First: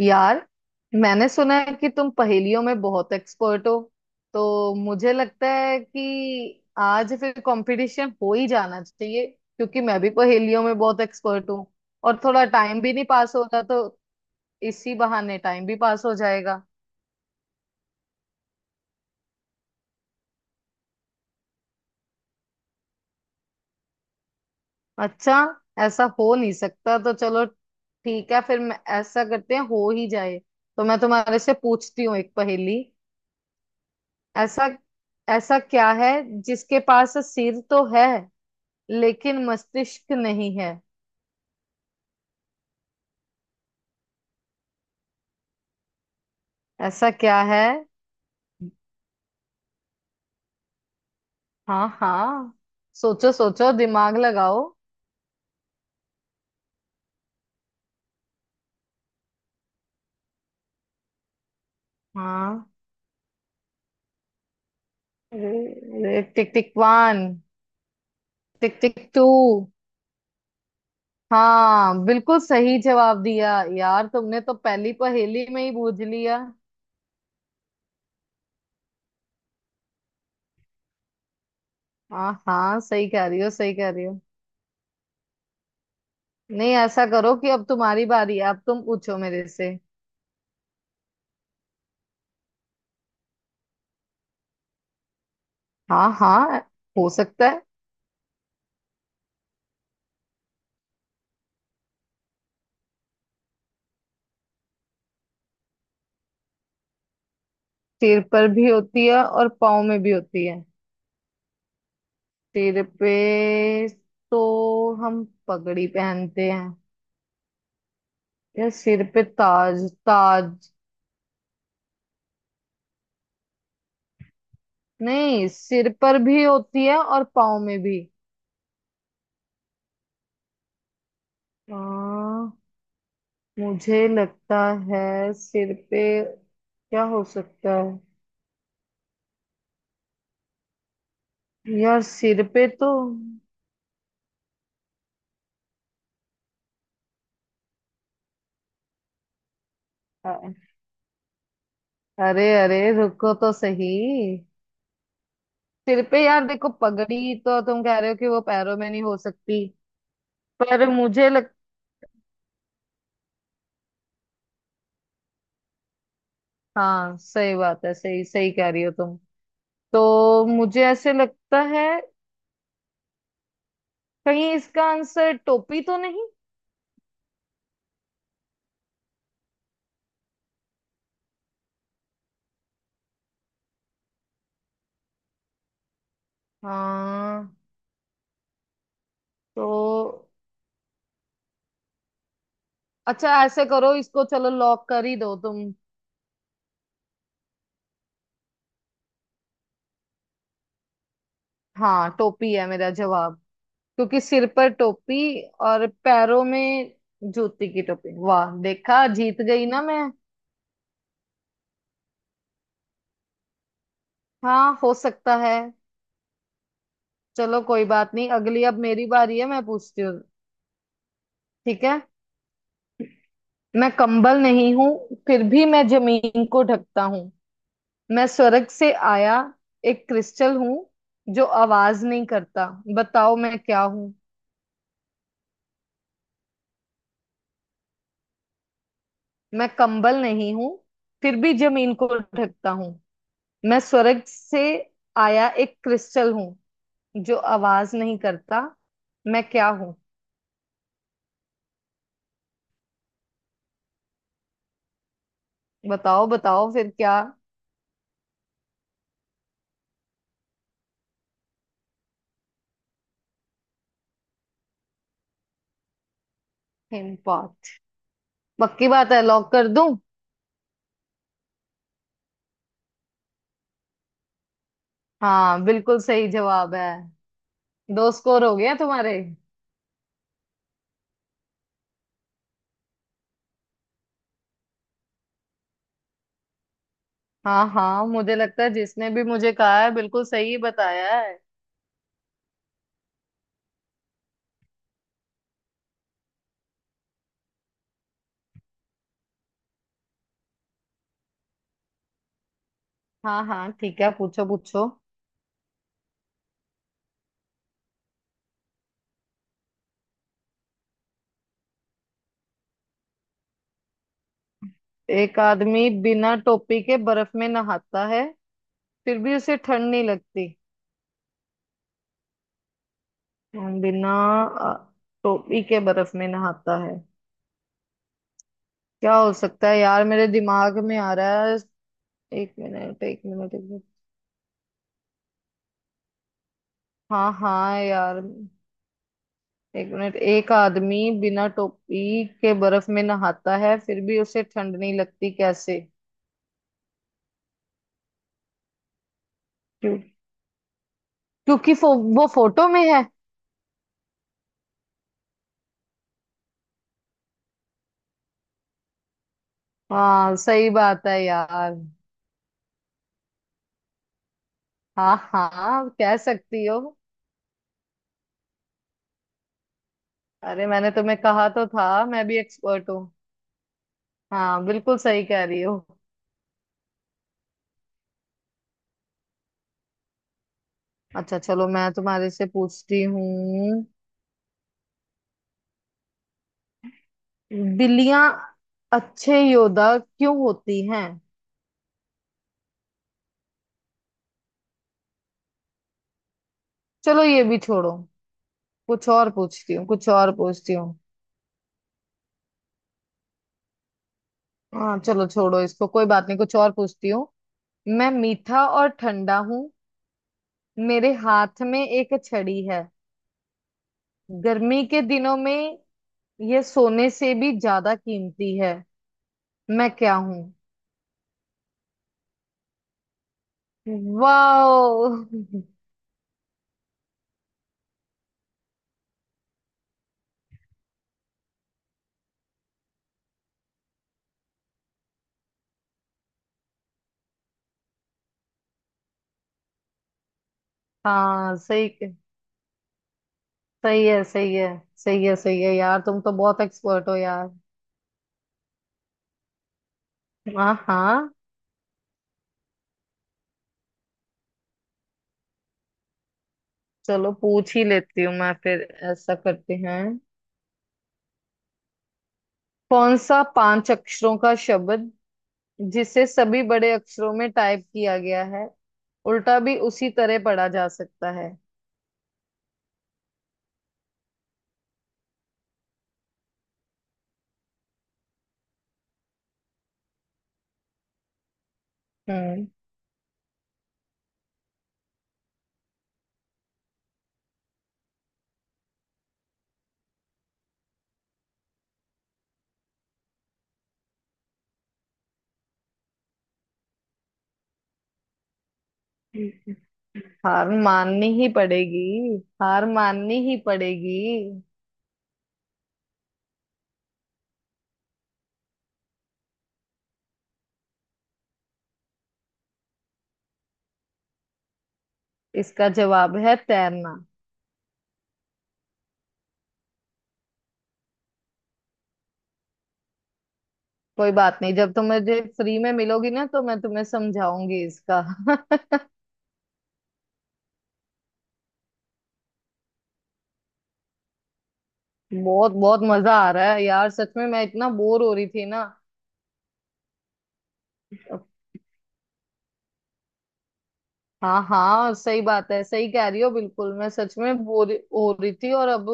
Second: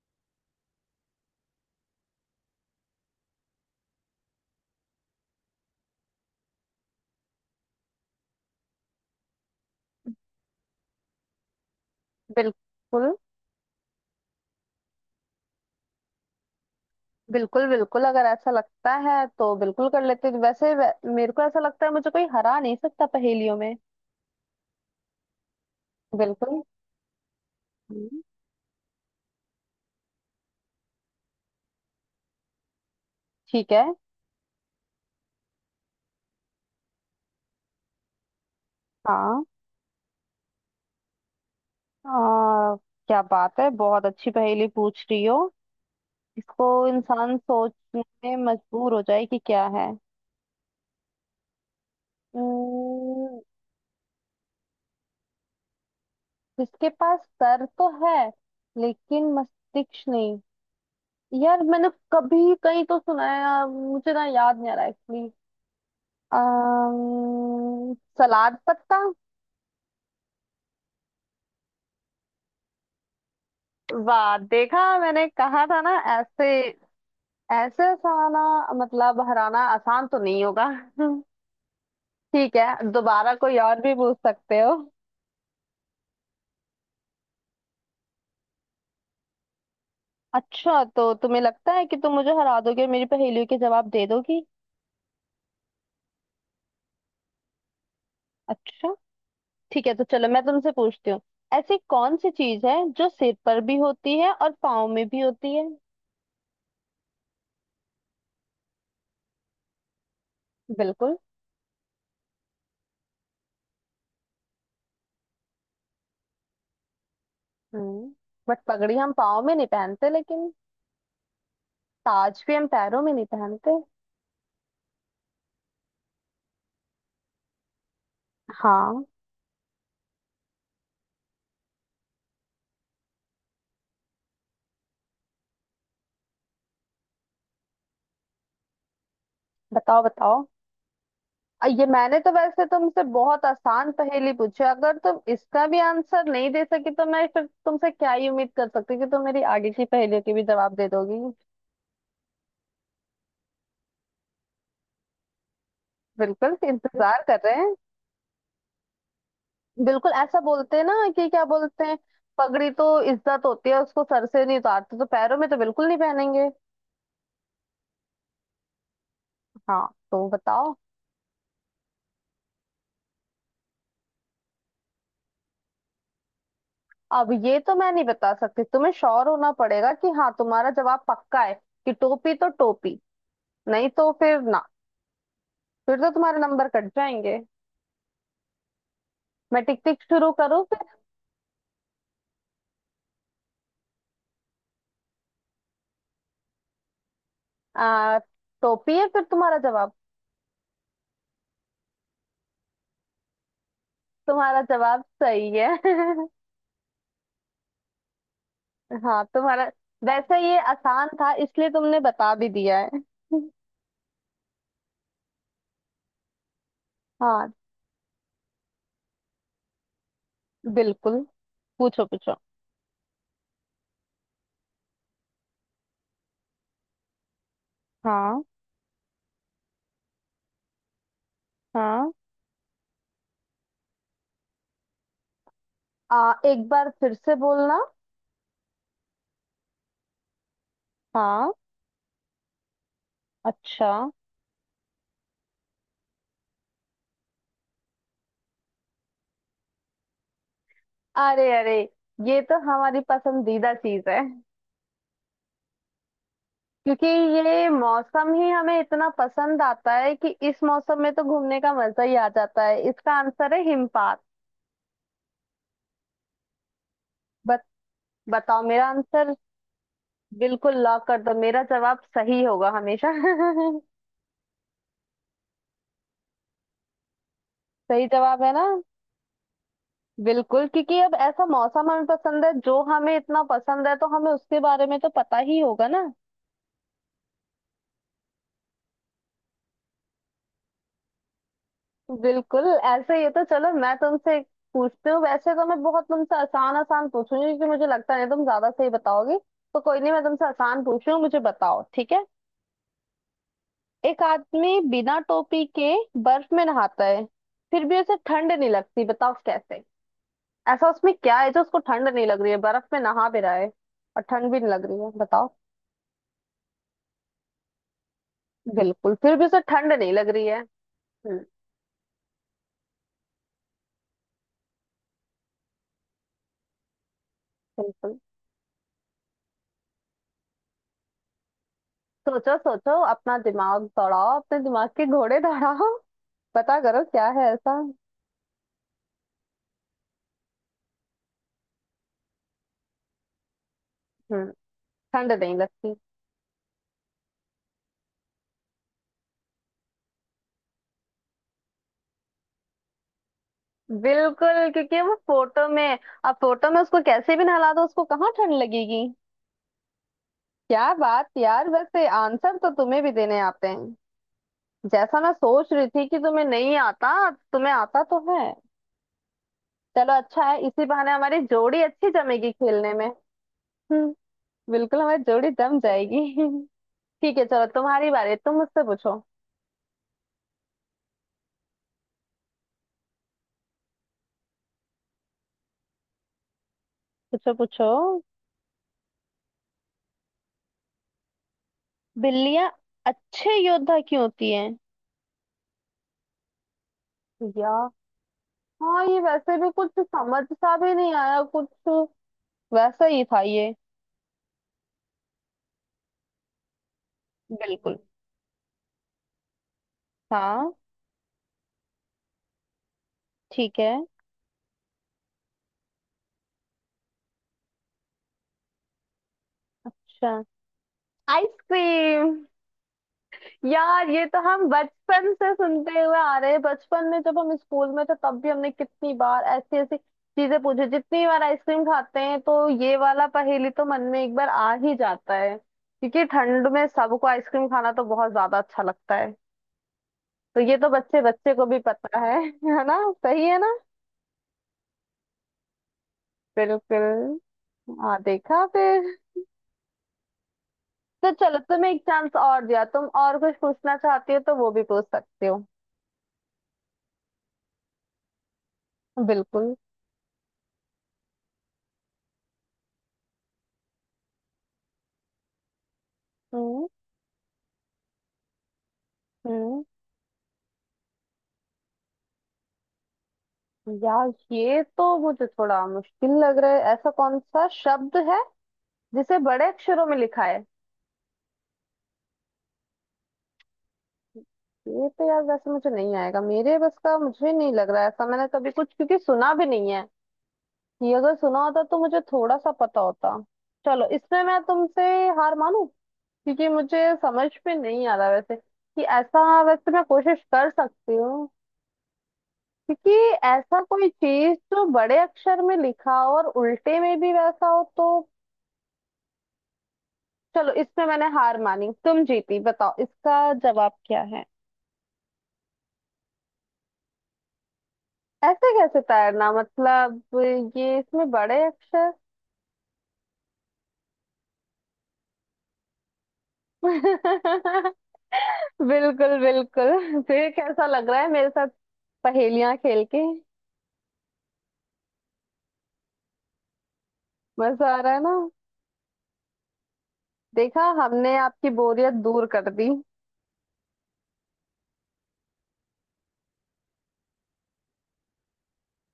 यार, मैंने सुना है कि तुम पहेलियों में बहुत एक्सपर्ट हो। तो मुझे लगता है कि आज फिर कंपटीशन हो ही जाना चाहिए, क्योंकि मैं भी पहेलियों में बहुत एक्सपर्ट हूँ। और थोड़ा टाइम भी नहीं बिल्कुल पास हो रहा, तो इसी बहाने टाइम भी पास हो जाएगा। बिल्कुल बिल्कुल अगर ऐसा लगता है तो बिल्कुल कर लेते हैं। मेरे को ऐसा लगता है मुझे कोई हरा नहीं सकता पहेलियों में। अच्छा, ऐसा हो नहीं बिल्कुल। सकता, तो चलो हम्म। ठीक है फिर। मैं ऐसा करते हैं, हो ही जाए। तो मैं तुम्हारे से पूछती हूँ एक पहेली। ठीक है। ऐसा, ऐसा क्या है जिसके पास सिर तो है हाँ। लेकिन मस्तिष्क नहीं है? आ, क्या बात है, बहुत अच्छी पहेली पूछ रही हो। इसको ऐसा इंसान क्या है? सोचने में मजबूर हो जाए कि क्या है। हाँ हाँ, सोचो हम्म। सोचो, दिमाग लगाओ। जिसके पास सर तो है लेकिन मस्तिष्क नहीं। यार, मैंने कभी हाँ, कहीं तो सुना है, मुझे ना याद नहीं आ रहा एक्चुअली। अरे, टिक टिक वन। अम्म, सलाद टिक टिक पत्ता। टू। हाँ, बिल्कुल सही जवाब दिया यार, वाह, तुमने तो देखा पहली मैंने पहेली में कहा ही था ना। बूझ लिया। ऐसे ऐसे साला, मतलब हराना आसान तो नहीं होगा। हाँ ठीक हाँ, है, सही कह दोबारा रही हो, कोई सही और कह भी रही पूछ हो। सकते हो। नहीं, ऐसा करो कि अब तुम्हारी बारी है, अब तुम पूछो मेरे से। अच्छा, तो तुम्हें लगता है कि तुम मुझे हरा दोगे और मेरी पहेलियों के जवाब दे दोगी। हाँ हाँ, हो सकता है। अच्छा, ठीक है, तो चलो मैं तुमसे पूछती हूँ। ऐसी कौन सी चीज है जो सिर पर भी होती है और पाँव में भी होती है। सिर पर भी होती है और पाँव में भी होती है? बिल्कुल। सिर पे तो हम पगड़ी पहनते हैं। हम्म, बट या पगड़ी सिर हम पे पाँव में नहीं ताज। पहनते ताज। लेकिन। ताज भी हम पैरों में नहीं पहनते। नहीं, सिर पर भी होती है और पाँव में भी। हाँ। हाँ, मुझे लगता है सिर पे क्या हो सकता है। बताओ बताओ। ये यार मैंने तो सिर वैसे पे तो तुमसे बहुत आसान पहेली पूछी, अगर तुम इसका भी आंसर नहीं दे सकी तो मैं फिर तुमसे क्या ही उम्मीद कर सकती हूँ कि तुम मेरी आगे की पहेलियों के भी अ- जवाब दे दोगी। अरे अरे, रुको तो सही। सिर पे यार, बिल्कुल, देखो इंतजार पगड़ी कर रहे तो हैं। तुम कह रहे हो कि वो पैरों में नहीं हो सकती। बिल्कुल, ऐसा बोलते हैं पर ना कि मुझे क्या लग, बोलते हैं। पगड़ी तो इज्जत होती है, उसको सर से नहीं उतारते, तो पैरों में तो बिल्कुल नहीं पहनेंगे। हाँ सही बात है, सही सही कह रही हो तुम। हाँ, तो तो बताओ। मुझे ऐसे लगता है, कहीं इसका आंसर टोपी तो नहीं। अब ये तो मैं नहीं बता सकती, तुम्हें श्योर होना पड़ेगा कि हाँ तुम्हारा जवाब पक्का है कि टोपी तो टोपी, नहीं तो फिर ना, फिर तो तुम्हारे नंबर कट जाएंगे। हाँ। मैं टिक टिक तो शुरू करूँ फिर। अच्छा, ऐसे करो, इसको चलो लॉक कर ही दो तुम। आ, टोपी है फिर तुम्हारा जवाब। हाँ, टोपी है मेरा जवाब, क्योंकि सिर तुम्हारा पर जवाब टोपी सही है। और पैरों में जूती की टोपी। वाह, देखा, हाँ, जीत गई तुम्हारा। ना मैं। वैसे ये आसान था इसलिए तुमने बता भी दिया है। हाँ, हो सकता है। हाँ। चलो कोई बात नहीं, अगली अब मेरी बारी है, मैं पूछती हूँ। बिल्कुल। ठीक है। पूछो पूछो। मैं कंबल नहीं हूँ, फिर भी मैं जमीन को ढकता हूँ। मैं हाँ स्वर्ग से आया एक क्रिस्टल हूँ जो आवाज हाँ। नहीं करता। बताओ, मैं क्या हूँ? एक बार फिर से बोलना। मैं कंबल नहीं हूँ, फिर हाँ। भी जमीन को ढकता हूँ। मैं अच्छा। स्वर्ग से आया एक क्रिस्टल हूँ जो आवाज नहीं करता। मैं क्या हूँ? अरे अरे, ये तो हमारी पसंदीदा चीज है। बताओ बताओ, फिर क्योंकि क्या। ये मौसम ही हमें इतना पसंद आता है कि इस मौसम में तो घूमने का मजा ही आ जाता है। इसका आंसर है हिमपात। बत, हिमपात? बताओ मेरा पक्की बात है, आंसर। लॉक कर दूं? बिल्कुल लॉक कर दो, मेरा जवाब सही होगा हमेशा। हाँ, बिल्कुल सही जवाब है। दो सही जवाब स्कोर है हो ना। गया तुम्हारे। बिल्कुल, क्योंकि अब ऐसा मौसम हमें पसंद है, जो हमें इतना पसंद है तो हमें उसके बारे में तो पता ही होगा ना। हाँ हाँ, मुझे लगता है जिसने भी मुझे कहा है बिल्कुल सही बताया है। बिल्कुल ऐसे ही है। तो चलो मैं तुमसे पूछती हूँ। वैसे तो मैं बहुत तुमसे आसान आसान पूछूंगी क्योंकि मुझे लगता नहीं तुम ज्यादा सही बताओगी, तो कोई नहीं, मैं तुमसे आसान पूछ रही हूँ, मुझे बताओ, ठीक है। हाँ हाँ, ठीक है, एक पूछो आदमी पूछो। बिना टोपी के बर्फ में नहाता है, फिर भी उसे ठंड नहीं लगती, बताओ कैसे। ऐसा उसमें क्या है जो उसको ठंड नहीं लग रही है, बर्फ में नहा भी रहा है और ठंड भी नहीं लग रही है, एक बताओ। आदमी बिना टोपी के बर्फ में नहाता है, बिल्कुल, फिर फिर भी भी उसे उसे ठंड ठंड नहीं नहीं लग रही लगती। है। हम्म। हम बिना अ, टोपी के बर्फ में नहाता है। बिल्कुल। क्या हो सकता है यार, मेरे दिमाग में आ रहा है। एक सोचो सोचो, मिनट, एक अपना मिनट, एक दिमाग मिनट। दौड़ाओ, अपने दिमाग के घोड़े दौड़ाओ। पता करो क्या हाँ है हाँ ऐसा। यार, एक मिनट। एक आदमी बिना टोपी के बर्फ में नहाता है, फिर भी उसे हम्म। ठंड नहीं लगती, ठंड नहीं कैसे? लगती। क्यों? क्योंकि वो फोटो में है। बिल्कुल, क्योंकि वो फोटो में। अब फोटो में उसको कैसे भी नहला दो, उसको कहाँ ठंड लगेगी। हाँ सही क्या बात है बात यार, यार। वैसे आंसर तो तुम्हें भी देने आते हैं, हाँ जैसा मैं सोच रही हाँ, थी कह कि तुम्हें सकती नहीं हो। आता। तुम्हें आता तो है। चलो अच्छा है, अरे, इसी मैंने बहाने तुम्हें हमारी कहा तो जोड़ी था अच्छी मैं भी जमेगी एक्सपर्ट खेलने हूँ। में। हम्म। हाँ, बिल्कुल बिल्कुल, हमारी सही कह जोड़ी रही हो। जम जाएगी। ठीक है, चलो तुम्हारी बारी, तुम मुझसे पूछो। अच्छा, चलो मैं तुम्हारे से पूछती हूँ। पूछो पूछो। बिल्लियां अच्छे योद्धा क्यों होती हैं? बिल्लियां अच्छे योद्धा क्यों होती हैं। चलो ये भी या, छोड़ो, हाँ कुछ ये और वैसे भी पूछती हूँ, कुछ कुछ और समझ पूछती सा हूँ। भी नहीं आया कुछ, वैसा ही था ये। हाँ चलो, छोड़ो इसको, कोई बात नहीं, कुछ और पूछती हूँ। बिल्कुल। मैं मीठा और ठंडा हूँ, हाँ। मेरे हाथ में एक छड़ी है। ठीक है। गर्मी के दिनों में यह सोने से भी ज्यादा कीमती है। मैं क्या अच्छा। हूँ? आइसक्रीम। यार, ये तो हम वाह। बचपन से सुनते हुए आ रहे हैं, बचपन में जब हम स्कूल में थे तब भी हमने कितनी बार ऐसी ऐसी चीजें पूछी, जितनी बार आइसक्रीम खाते हैं तो ये वाला पहेली तो मन में एक बार आ ही जाता है, क्योंकि ठंड में सबको आइसक्रीम खाना तो बहुत ज्यादा अच्छा लगता है। तो ये तो बच्चे बच्चे हाँ को भी सही। पता है। है ना। सही है ना। सही है, सही है। सही है, सही है यार, तुम तो बहुत एक्सपर्ट हो बिल्कुल। यार। हाँ, देखा फिर। हाँ तो हाँ। चलो तुम्हें एक चांस और दिया, तुम और कुछ पूछना चाहती हो तो वो भी पूछ सकते हो। चलो पूछ ही लेती हूँ मैं फिर, ऐसा करते बिल्कुल। हैं। कौन सा पांच अक्षरों का शब्द, जिसे सभी हम्म। बड़े अक्षरों में टाइप किया गया है, उल्टा भी हम्म, उसी तरह पढ़ा जा सकता है? यार ये तो मुझे थोड़ा मुश्किल लग रहा है, ऐसा कौन सा शब्द है जिसे बड़े अक्षरों में लिखा है। हम्म। ये तो यार वैसे मुझे नहीं आएगा, मेरे बस का मुझे नहीं लग रहा है, ऐसा मैंने कभी कुछ क्योंकि सुना भी नहीं है। ये अगर सुना होता तो मुझे थोड़ा सा पता होता। चलो, इसमें मैं तुमसे हार मानू क्योंकि मुझे समझ में नहीं आ रहा, वैसे कि ऐसा, वैसे मैं कोशिश हार कर सकती माननी ही हूँ। पड़ेगी, हार क्योंकि माननी ही ऐसा कोई पड़ेगी। चीज जो बड़े अक्षर में लिखा हो और उल्टे में भी वैसा हो तो। चलो इसमें मैंने हार मानी, तुम जीती, बताओ इसका जवाब क्या है। इसका जवाब है तैरना। ऐसे कैसे तैरना, मतलब ये इसमें बड़े अक्षर। कोई बात नहीं, जब तुम मुझे फ्री में मिलोगी ना तो मैं तुम्हें समझाऊंगी इसका। बिल्कुल बिल्कुल, फिर कैसा लग रहा है मेरे साथ पहेलियां खेल के। बहुत बहुत मजा आ रहा है यार, सच में मैं इतना मजा आ रहा है बोर हो ना। रही थी ना। देखा, हमने आपकी बोरियत दूर कर दी। हाँ हाँ, सही बात है, सही कह रही हो, बिल्कुल। मैं सच में बोर हो रही थी, और अब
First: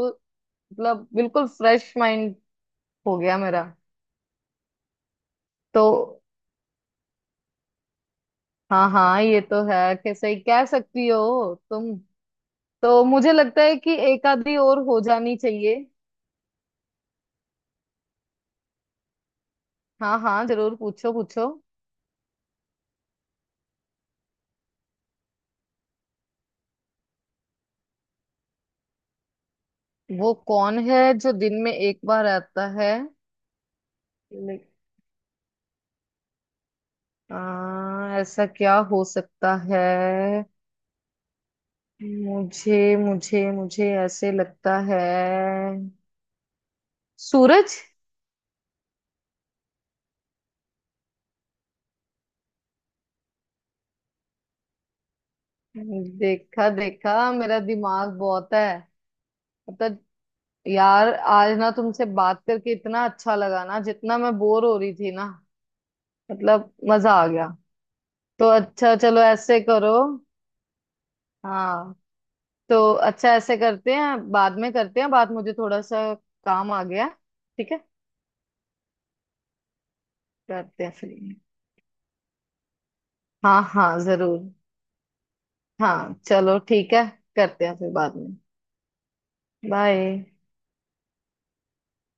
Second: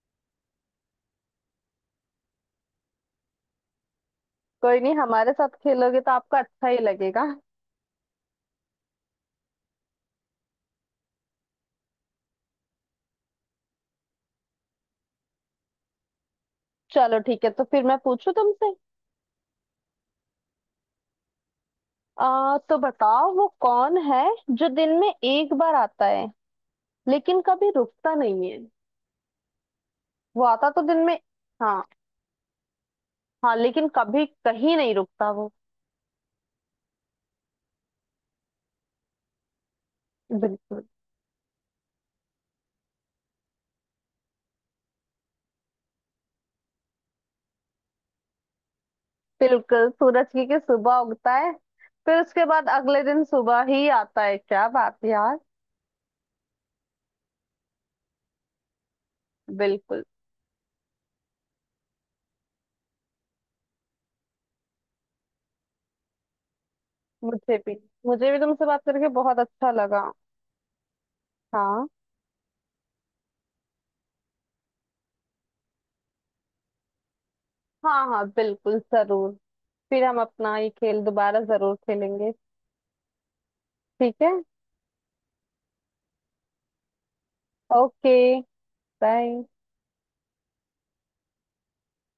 मतलब बिल्कुल फ्रेश माइंड हो गया मेरा। कोई नहीं, हमारे साथ तो खेलोगे तो आपको अच्छा ही लगेगा। हाँ हाँ, ये तो है कि सही कह सकती हो तुम। तो मुझे लगता है कि एक आधी और हो जानी चाहिए। चलो ठीक है, तो फिर मैं पूछू तुमसे। हाँ हाँ जरूर, पूछो पूछो। आ तो बताओ वो कौन है जो दिन में एक बार आता है, लेकिन कभी रुकता नहीं है। वो वो आता कौन तो है दिन में। जो दिन में हाँ। एक बार आता है? हाँ, लेकिन कभी लाइक, कहीं नहीं रुकता वो। ऐसा क्या हो सकता है। बिल्कुल। मुझे मुझे मुझे ऐसे लगता है, सूरज। बिल्कुल, सूरज की सुबह उगता है, फिर उसके बाद अगले दिन सुबह ही आता है। क्या बात है यार। देखा देखा, मेरा दिमाग बहुत है। मतलब, बिल्कुल। यार आज ना तुमसे बात करके इतना अच्छा लगा ना, जितना मैं बोर हो रही थी ना, मतलब मजा आ गया। मुझे भी। मुझे भी तो तुमसे बात अच्छा, करके चलो बहुत ऐसे अच्छा करो। लगा। हाँ। हाँ। तो अच्छा, ऐसे करते हैं, बाद में करते हैं बात, मुझे थोड़ा सा काम आ गया। ठीक है, हाँ। हाँ बिल्कुल जरूर, फिर हम अपना ये करते हैं खेल फिर। दोबारा जरूर खेलेंगे। हाँ हाँ ठीक है। जरूर। हाँ चलो ठीक है, करते हैं फिर बाद ओके। में। बाय। बाय।